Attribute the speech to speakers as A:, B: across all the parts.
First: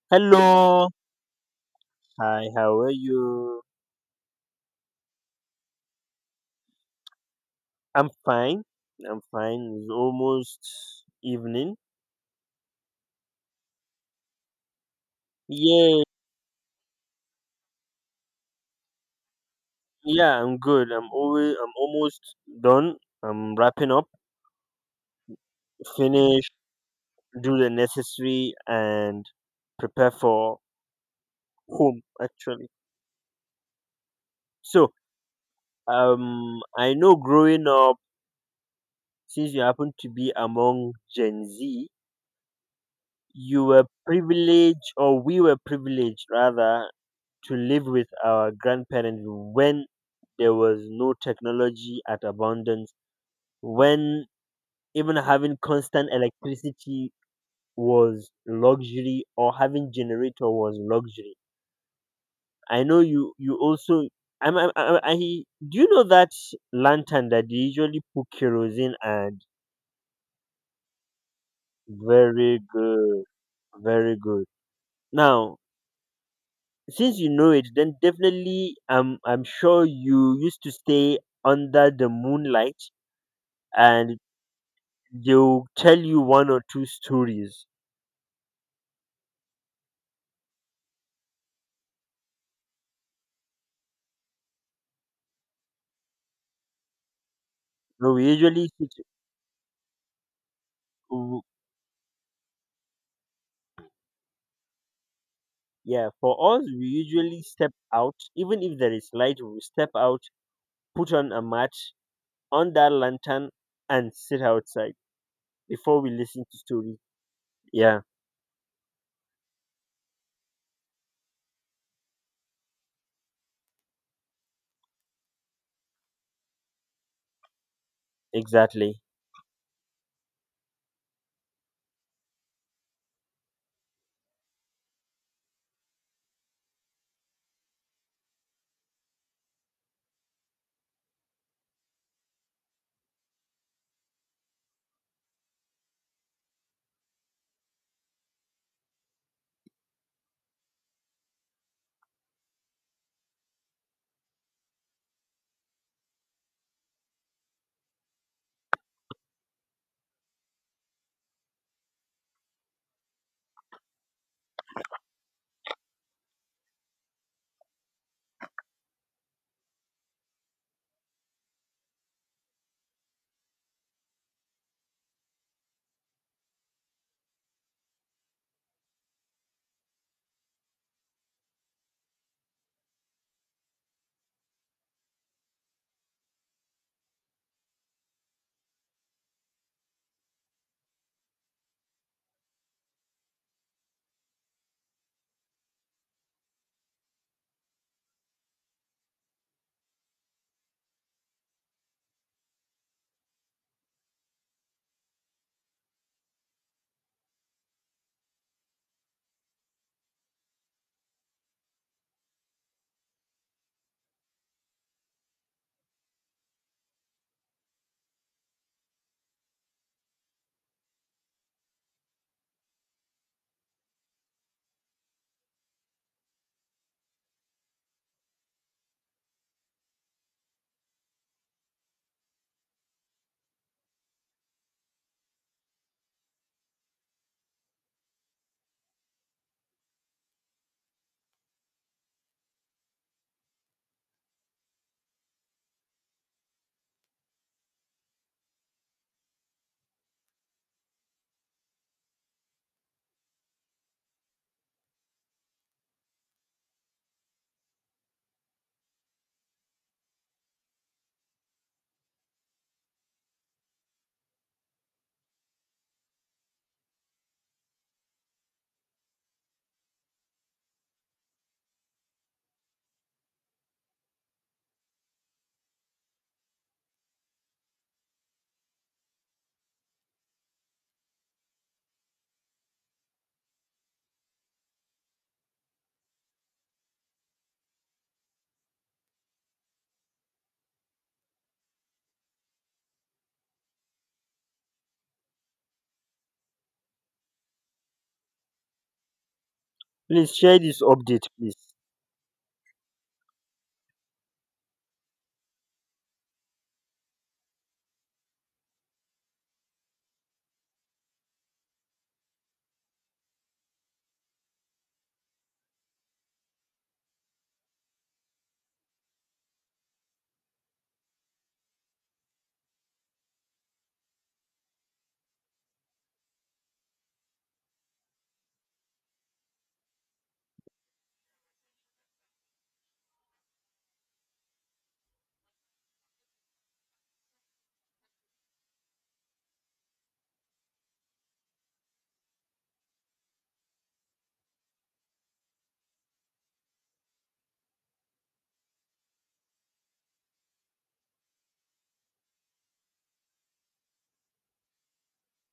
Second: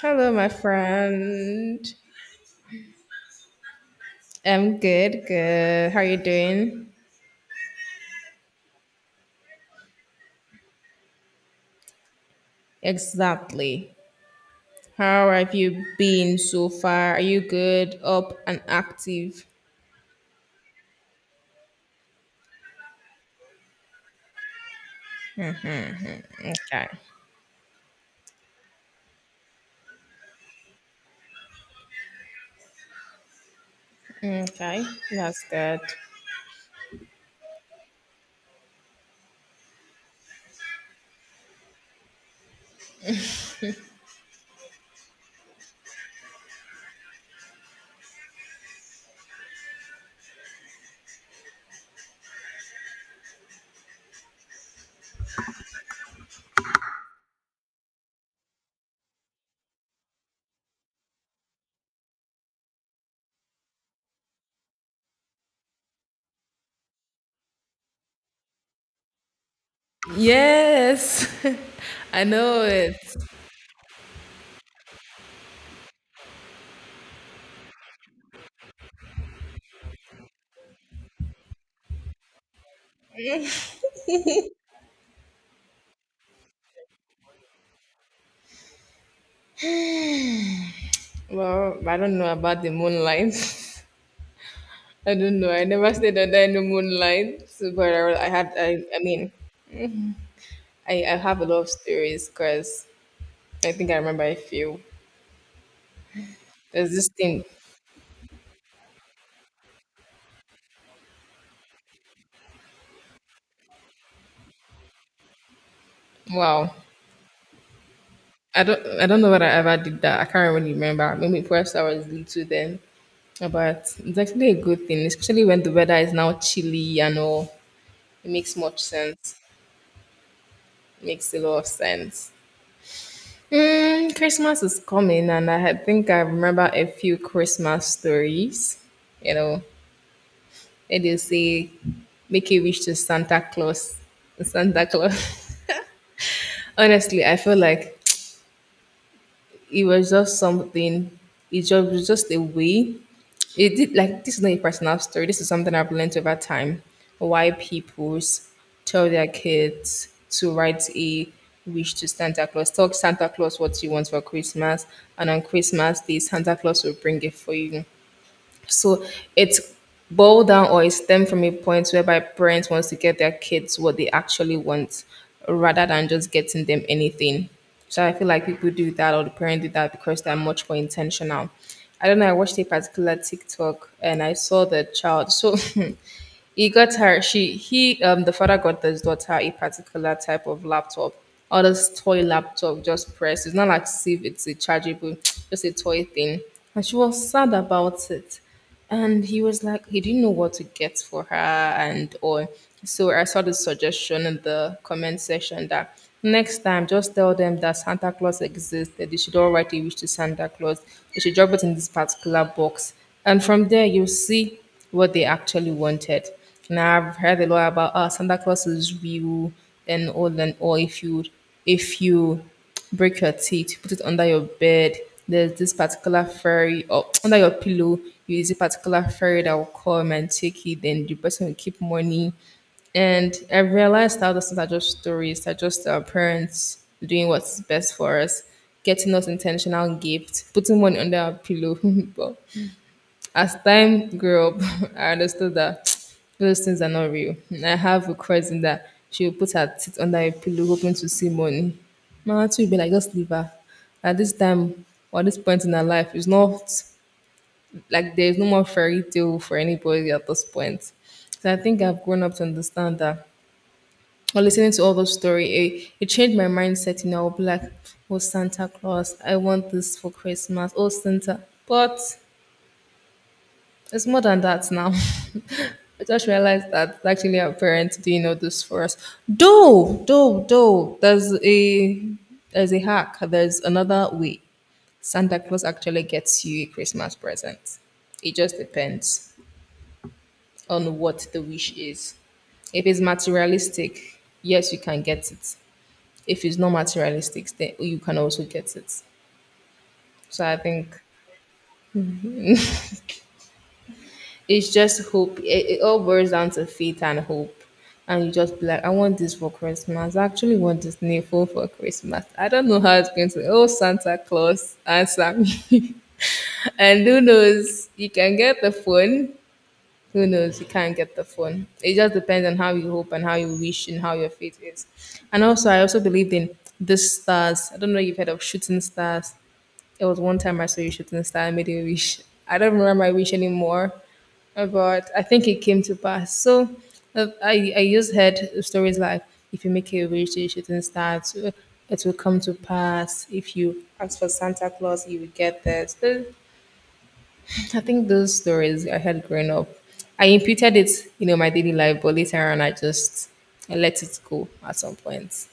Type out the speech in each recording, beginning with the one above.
A: Hello, my
B: Hello.
A: friend.
B: Hi, how are you?
A: I'm good, good. How are you doing?
B: I'm fine. I'm fine. It's almost evening.
A: Exactly. How have you
B: Yeah,
A: been so far? Are you good, up, and active?
B: yeah, I'm good. I'm almost done. I'm wrapping up, finish,
A: Okay.
B: do the necessary, and prepare for home actually.
A: Okay,
B: So,
A: that's good.
B: I know, growing up, since you happen to be among Gen Z, you were privileged, or we were privileged rather, to live with our grandparents when there was no technology at abundance, when even having constant electricity was luxury, or having generator was luxury. I know you also I'm, I do you know that lantern that they usually put kerosene and?
A: Yes, I
B: Very
A: know it.
B: good, very good. Now, since you know it, then definitely I'm sure you used to stay under the moonlight, and they'll tell you one or two stories.
A: Well, I don't know about the moonlight. I don't know. I never stayed under any moonlight, but
B: No,
A: I,
B: we
A: I had.
B: usually
A: I, I
B: sit,
A: mean, I have
B: w-
A: a lot of stories because I think I remember a few.
B: yeah, for us, we
A: There's this
B: usually
A: thing.
B: step out. Even if there is light, we step out, put on a mat, on that lantern, and sit outside before we listen to
A: Wow.
B: stories. Yeah,
A: I don't know whether I ever did that. I can't really remember. Maybe perhaps I was little then. But it's actually a good thing, especially when the weather is now chilly and all. It makes much
B: exactly.
A: sense. Makes a lot of sense. Mm, Christmas is coming, and think I remember a few Christmas stories. You know, and they say, make a wish to Santa Claus. Santa Claus. Honestly, I feel like it was just something. It just was just a way. It did, like, this is not a personal story. This is something I've learned over time. Why people tell their kids to write a wish to Santa Claus. Tell Santa Claus what you want for Christmas, and on Christmas Day, Santa Claus will bring it for you. So it's boiled down or it stemmed from a point whereby parents wants to get their kids what they actually want rather than just getting them anything. So I feel like people do that or the parents do that because they're much more intentional. I don't know, I watched a particular TikTok and I saw the child. So He got her. She he the father got his daughter a particular type of laptop, all this toy laptop, just press. It's not like as if it's a chargeable, just a toy thing. And she was sad about it. And he was like, he didn't know what to get for her and all. So I saw the suggestion in the comment section that next time just tell them that Santa Claus exists, that they should all write a wish to Santa Claus. They should drop it in this particular box. And from there you see what they actually wanted. And I've heard a lot about Santa Claus is real and all and all. If you break your teeth, you put it under your bed. There's this particular fairy or under your pillow. You use a particular fairy that will come and take it. Then the person will keep money. And I realized how those things are just stories. They're just our parents doing what's best for us, getting us intentional gifts, putting money under our pillow. But as time grew up, I understood that those things are not real. And I have a cousin that she will put her teeth under a pillow hoping to see money. My auntie will be like, just leave her. At this time or this point in her life, it's not like there's no more fairy tale for anybody at this point. So I think I've grown up to understand that. Or listening to all those stories, it changed my mindset. You know, I'll be like, oh, Santa Claus, I want this for Christmas. Oh, Santa. But it's more than that now. I just realized that it's actually our parents didn't know this for us. Though, there's a hack. There's another way. Santa Claus actually gets you a Christmas present. It just depends on what the wish is. If it's materialistic, yes, you can get it. If it's not materialistic, then you can also get it.
B: Please
A: So I
B: share this
A: think
B: update, please.
A: it's just hope. It all boils down to faith and hope. And you just be like, I want this for Christmas. I actually want this new phone for Christmas. I don't know how it's going to. Oh, Santa Claus, answer me. And who knows? You can get the phone, who knows? You can't get the phone. It just depends on how you hope and how you wish and how your faith is. And also, I also believed in the stars. I don't know if you've heard of shooting stars. It was one time I saw you shooting star. I made a wish. I don't remember my wish anymore, but I think it came to pass. So I just heard stories like if you make a wish, you shooting star, it will come to pass. If you ask for Santa Claus, you will get this. So I think those stories I had growing up, I imputed it, my daily life, but later on I let it go at some point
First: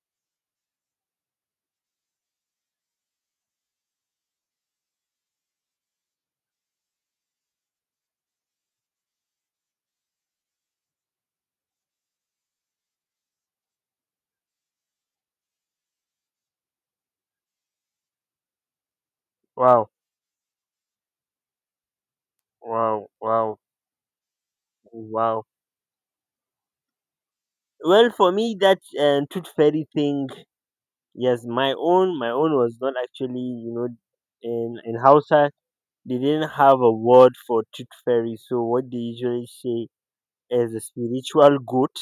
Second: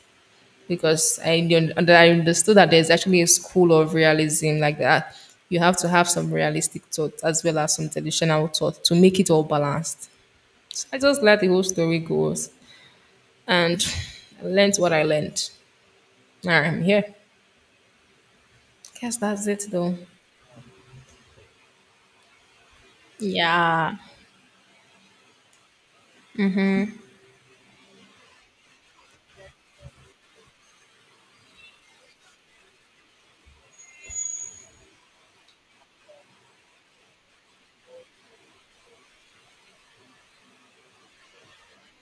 A: because I, un- and I understood that there's actually a school of realism like that. You have to have some realistic thought as well as some traditional thought to make it all balanced. So I just let the whole story go and I learned what I learned. Now I'm here. Guess that's it
B: Wow,
A: though.
B: wow, wow,
A: Yeah.
B: wow. Well, for me, that tooth fairy thing, yes, my own was not actually, in Hausa, they didn't have a word for tooth fairy. So what they usually say is a spiritual goat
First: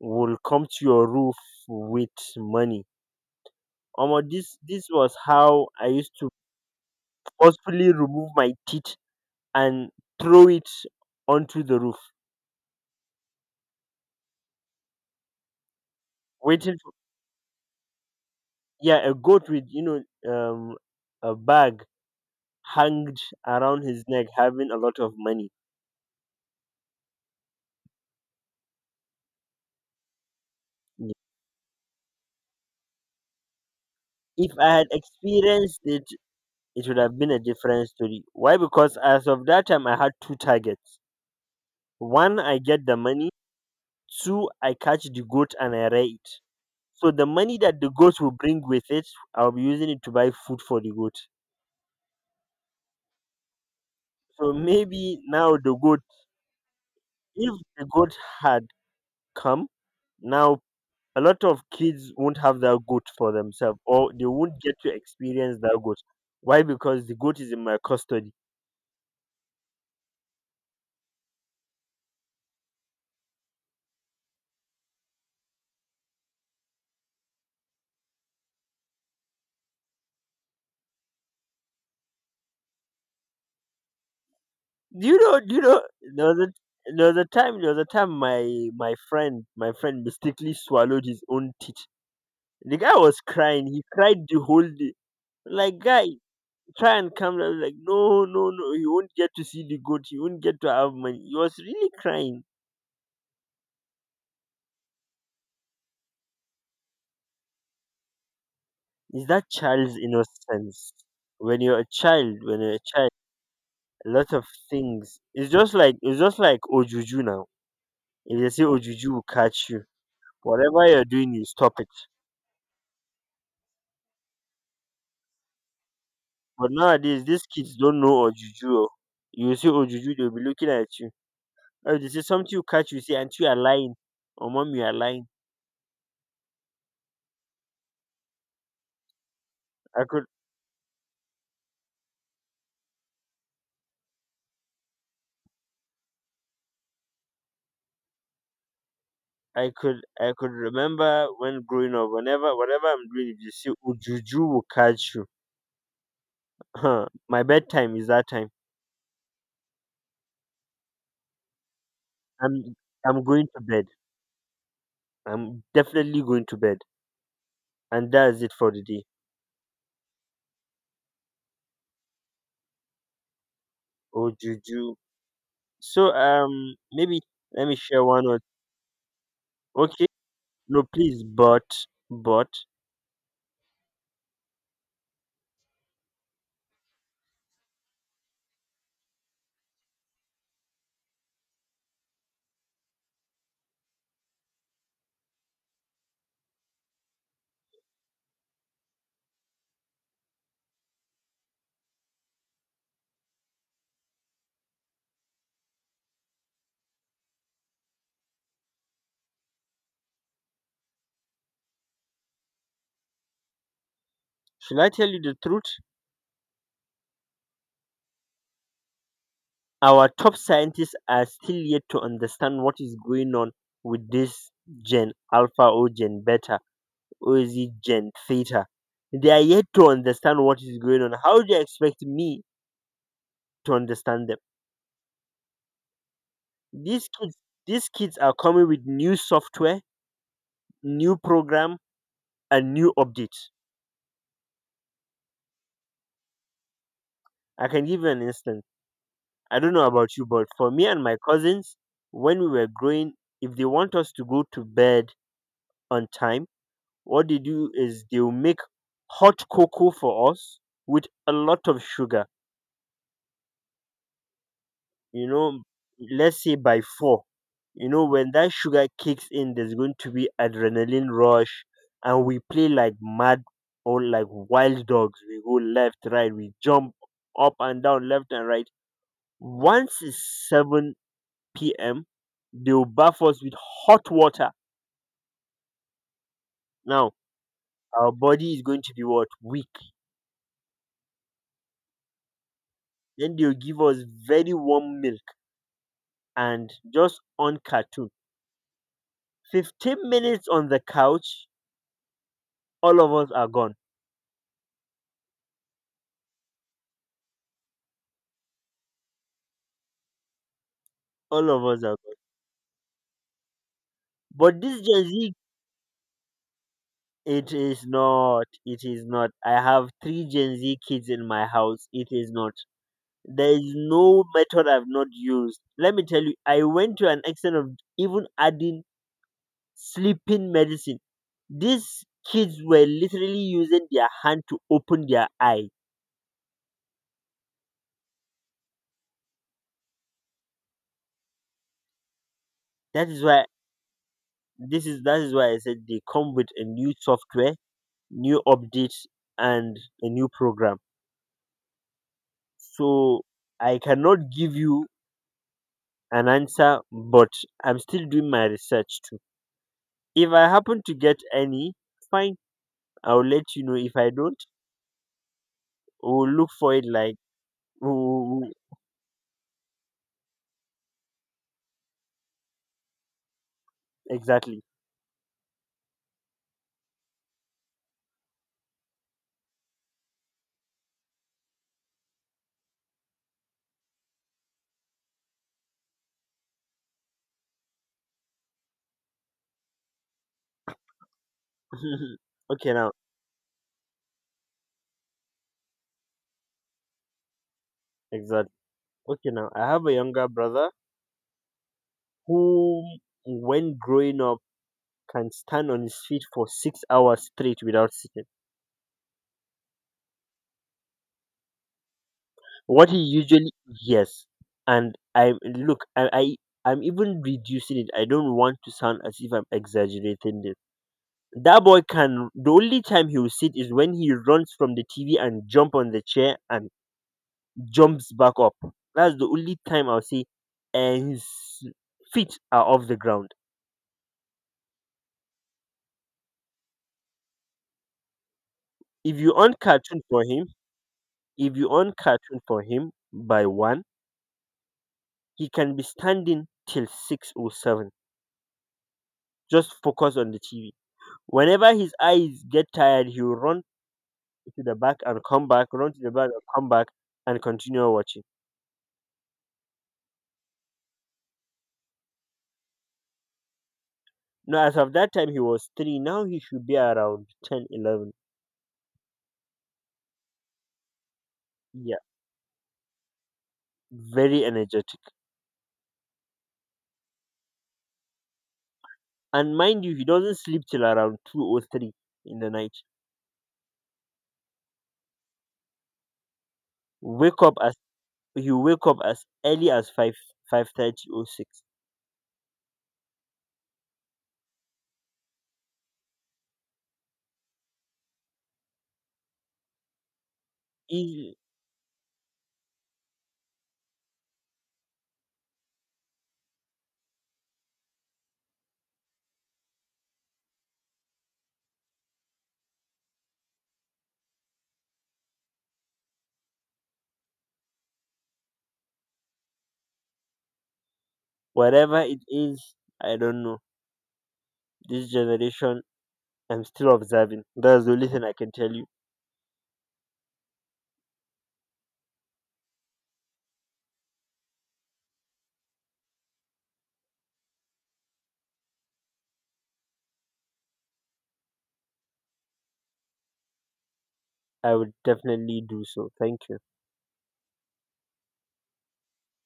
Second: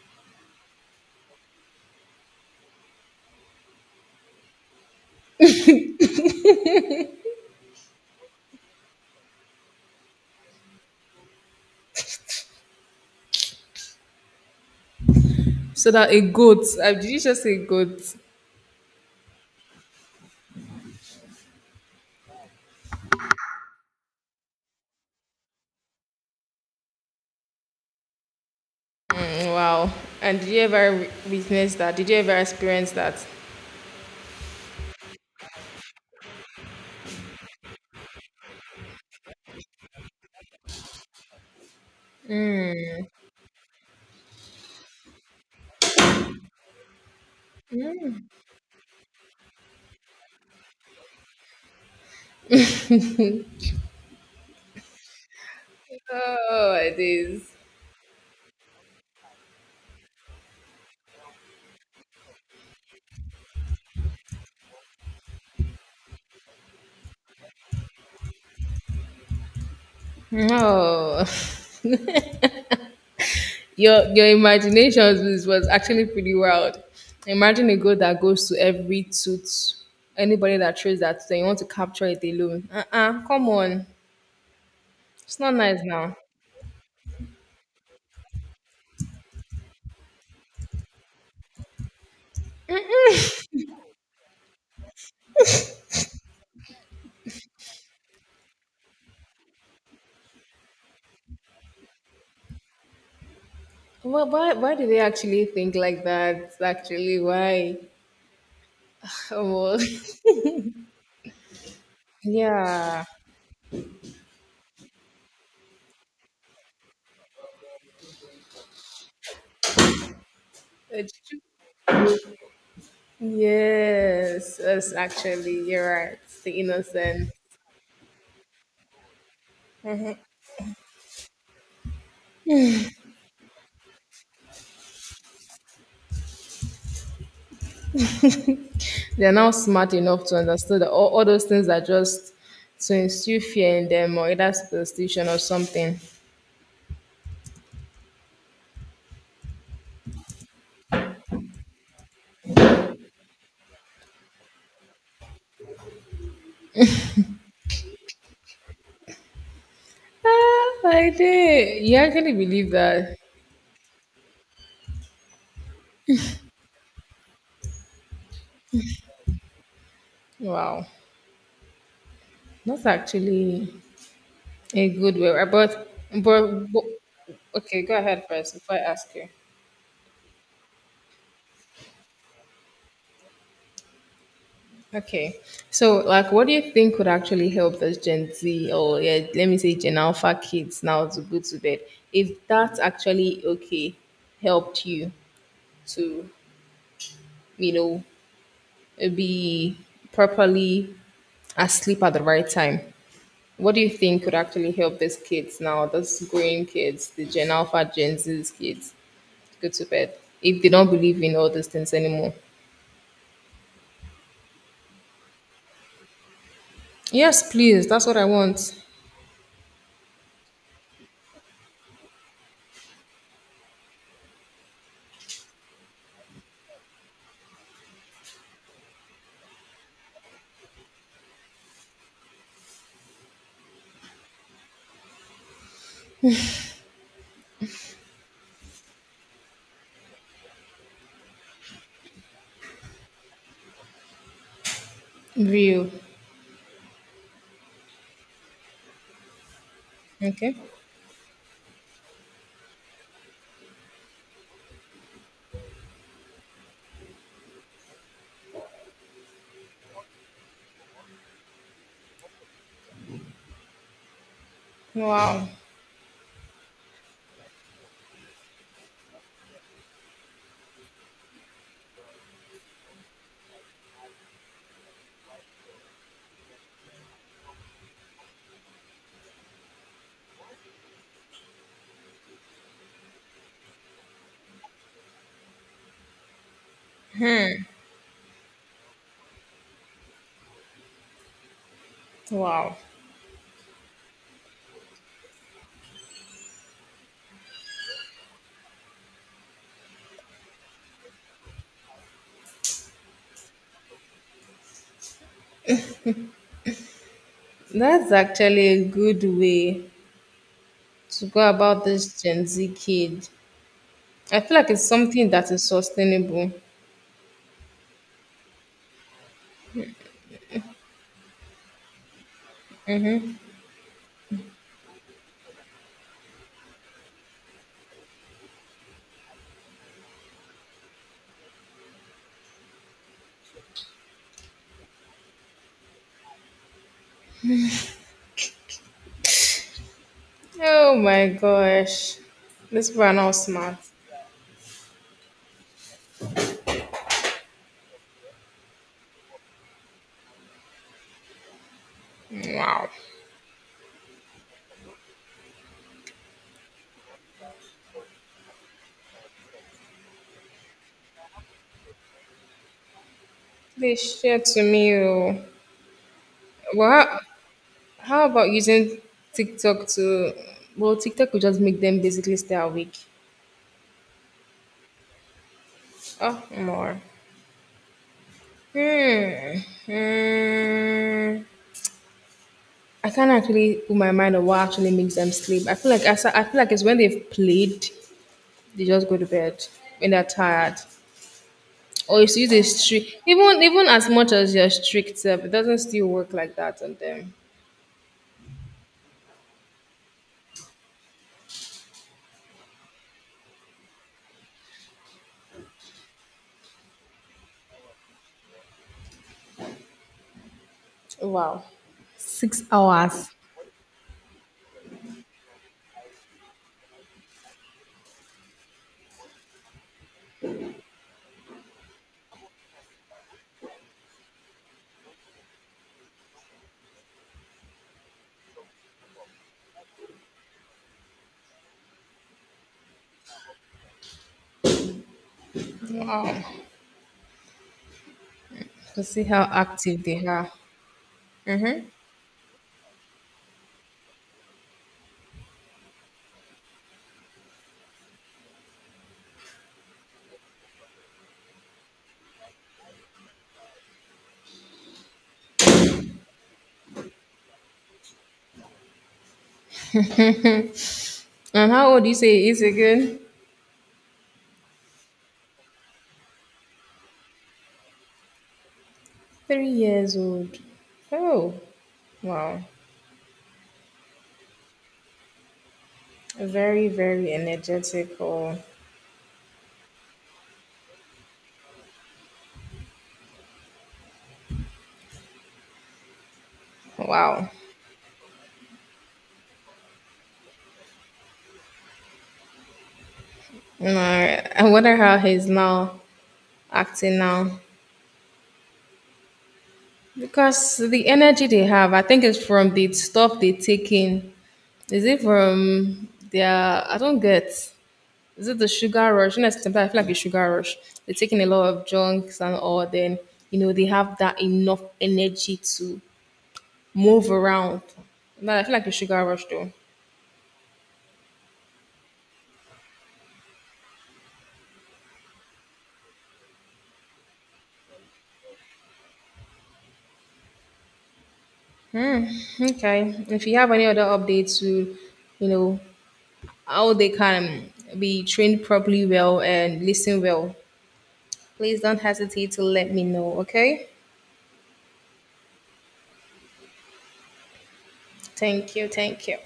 B: will come to your roof with money. Omo, this was how I used to forcefully remove my teeth and throw it onto the roof,
A: So that a goat.
B: waiting for,
A: Did you just say goat?
B: yeah, a goat with um a bag hanged around his neck, having a lot of money.
A: Wow. And did you ever witness that? Did you ever experience that?
B: If I had experienced it, it would have been a different story. Why? Because as of that time, I had two targets. One, I get the money. Two, I catch the goat and I rare it. So the money that the goat will bring with it, I'll be using it to buy food for the goat. So maybe now the goat,
A: Oh, it is.
B: if the goat had come, now a lot of kids won't have that goat for themselves, or they won't get to experience that goat. Why? Because the goat is in my custody.
A: No. Your imagination was actually pretty wild. Imagine a goal that goes to every tooth. Anybody that throws that tooth and you want to capture it alone. Uh-uh. Come on.
B: you
A: It's
B: know,
A: not
B: you know,
A: nice now.
B: there was a time, my friend mistakenly swallowed his own teeth. The guy was crying. He cried the whole day. Like, guy, try and calm down. Like, no, no, no. You won't get to see the goat. You won't get to have money. He was really crying.
A: Why do they actually think like that? Actually, why?
B: Is that
A: Oh,
B: child's
A: well.
B: innocence? When you're a child, when you're a
A: Yeah.
B: child, a lot of things. It's just like ojuju now. If they say ojuju will catch you, whatever you're
A: It's
B: doing,
A: true.
B: you stop it.
A: Yes, yes, actually, you're right. It's the
B: But nowadays
A: innocent.
B: these kids don't know ojuju oh. You see ojuju, they will be looking at you. If they say something you catch you say, "And you are lying, or mom, you are lying."
A: They're not smart
B: I
A: enough
B: could
A: to understand that all those things are just to instill fear in them or either superstition or something.
B: I could remember, when growing up, whenever, whatever I'm doing, if you see ojuju will catch you. Huh. My bedtime is that time.
A: Ah, I did. You actually believe
B: I'm
A: that?
B: I'm going to bed. I'm definitely going to bed. And that's it for the day.
A: Wow. That's actually
B: Ojuju.
A: a good way. But,
B: So,
A: but, but
B: maybe let me
A: okay, go
B: share
A: ahead
B: one or,
A: first before I ask you.
B: okay. No, please, but
A: Okay. So, like, what do you think would actually help those Gen Z or yeah, let me say Gen Alpha kids now to go to bed? If that actually okay helped you to, you know, be properly asleep at the right time, what do you think could actually help these kids now, those growing kids, the Gen Alpha, Gen Z kids, to go to bed if they don't believe in all these things anymore?
B: should I tell you the truth?
A: Yes, please. That's what I want.
B: Our top scientists are still yet to understand what is going on with this Gen Alpha, or Gen Beta, or is it Gen Theta. They are yet to understand what is going on. How do you expect me to understand them? These kids, these kids are coming with new software, new program, and new updates.
A: Real.
B: I can give you an instance. I don't know about you, but
A: Okay.
B: for me and my cousins, when we were growing, if they want us to go to bed on time, what they do is they'll make hot cocoa for us with a lot of sugar, you
A: Wow.
B: know, let's say by four. When that sugar kicks in, there's going to be adrenaline rush, and we play like mad or like wild dogs. We go left, right, we jump up and down, left and right. Once it's 7 p.m., they'll bath us with hot water. Now, our body is going to be what? Weak.
A: Wow,
B: Then they'll give us very warm milk and just on cartoon. 15 minutes on the couch, all of us are gone.
A: that's actually a good way to go
B: All of
A: about
B: us are gone.
A: this Gen Z kid. I feel
B: But
A: like
B: this
A: it's
B: Gen
A: something
B: Z,
A: that is sustainable.
B: it is not. It is not. I have three Gen Z kids in my house. It is not. There is no method I've not used. Let me tell you, I went to an extent of even adding sleeping medicine. These kids were literally using their hand to open their eye.
A: Oh my gosh, these people
B: That
A: are
B: is
A: not
B: why
A: smart.
B: that is why I said they come with a new software, new update, and a new program.
A: Wow,
B: So I cannot give you an answer, but I'm still doing my research too. If I happen to get any, fine, I'll let you know. If
A: they
B: I don't,
A: share to me. Oh,
B: we'll look for it
A: well,
B: like,
A: how,
B: ooh,
A: about using TikTok to? Well, TikTok will just make them basically stay awake.
B: exactly.
A: Oh, more. Hmm. Hmm. I can't actually put my mind on what actually makes them sleep. I feel like it's when they've played, they just go to bed when they're tired. Or it's use a
B: Okay, now,
A: strict even as much as you're strict self, it doesn't still work like that on them.
B: exactly. Okay, now, I have a younger brother who, when growing up, can stand on his feet for 6 hours straight without sitting.
A: Wow. Six
B: What he
A: hours.
B: usually Yes, and I look, I'm even reducing it. I don't want to sound as if I'm exaggerating this. That boy can. The only time he will sit is when he runs from the TV and jump on the chair and jumps back up. That's the only time I'll say, and his feet are off the ground.
A: Wow. To
B: If
A: see
B: you
A: how
B: on cartoon
A: active they
B: for him,
A: are.
B: If you
A: Mm-hmm.
B: on cartoon for him by one, he can be standing till six or seven. Just focus on the TV. Whenever his eyes get tired, he will run to the back and come back, run to the back and come back, and continue watching.
A: And how old do you say he is again?
B: Now, as of that time, he was three. Now he should be around 10, 11.
A: 3 years old. Oh.
B: Yeah,
A: Wow.
B: very energetic.
A: Very, very energetic. Oh,
B: And mind you, he doesn't sleep till around 2 or 3 in the night. Wake
A: wow.
B: up as He wake up as early as 5, 5:30 or 6.
A: No, I wonder how he's now acting now. Because the
B: He-
A: energy they have, I think it's from the stuff they take in. Is it from their, I don't get, is it the sugar rush? You know, sometimes I feel like a sugar rush. They're taking a lot of junks and all, then, they have that enough energy to move around. But I feel like a sugar rush though.
B: Whatever it is, I don't know. This generation, I'm still observing. That's the only thing I can tell you.
A: Hmm, okay. If you have any other updates to, you know, how they can be trained properly well and listen well. Please don't hesitate to let me know, okay?
B: I would definitely do so. Thank you.
A: Thank you, thank you.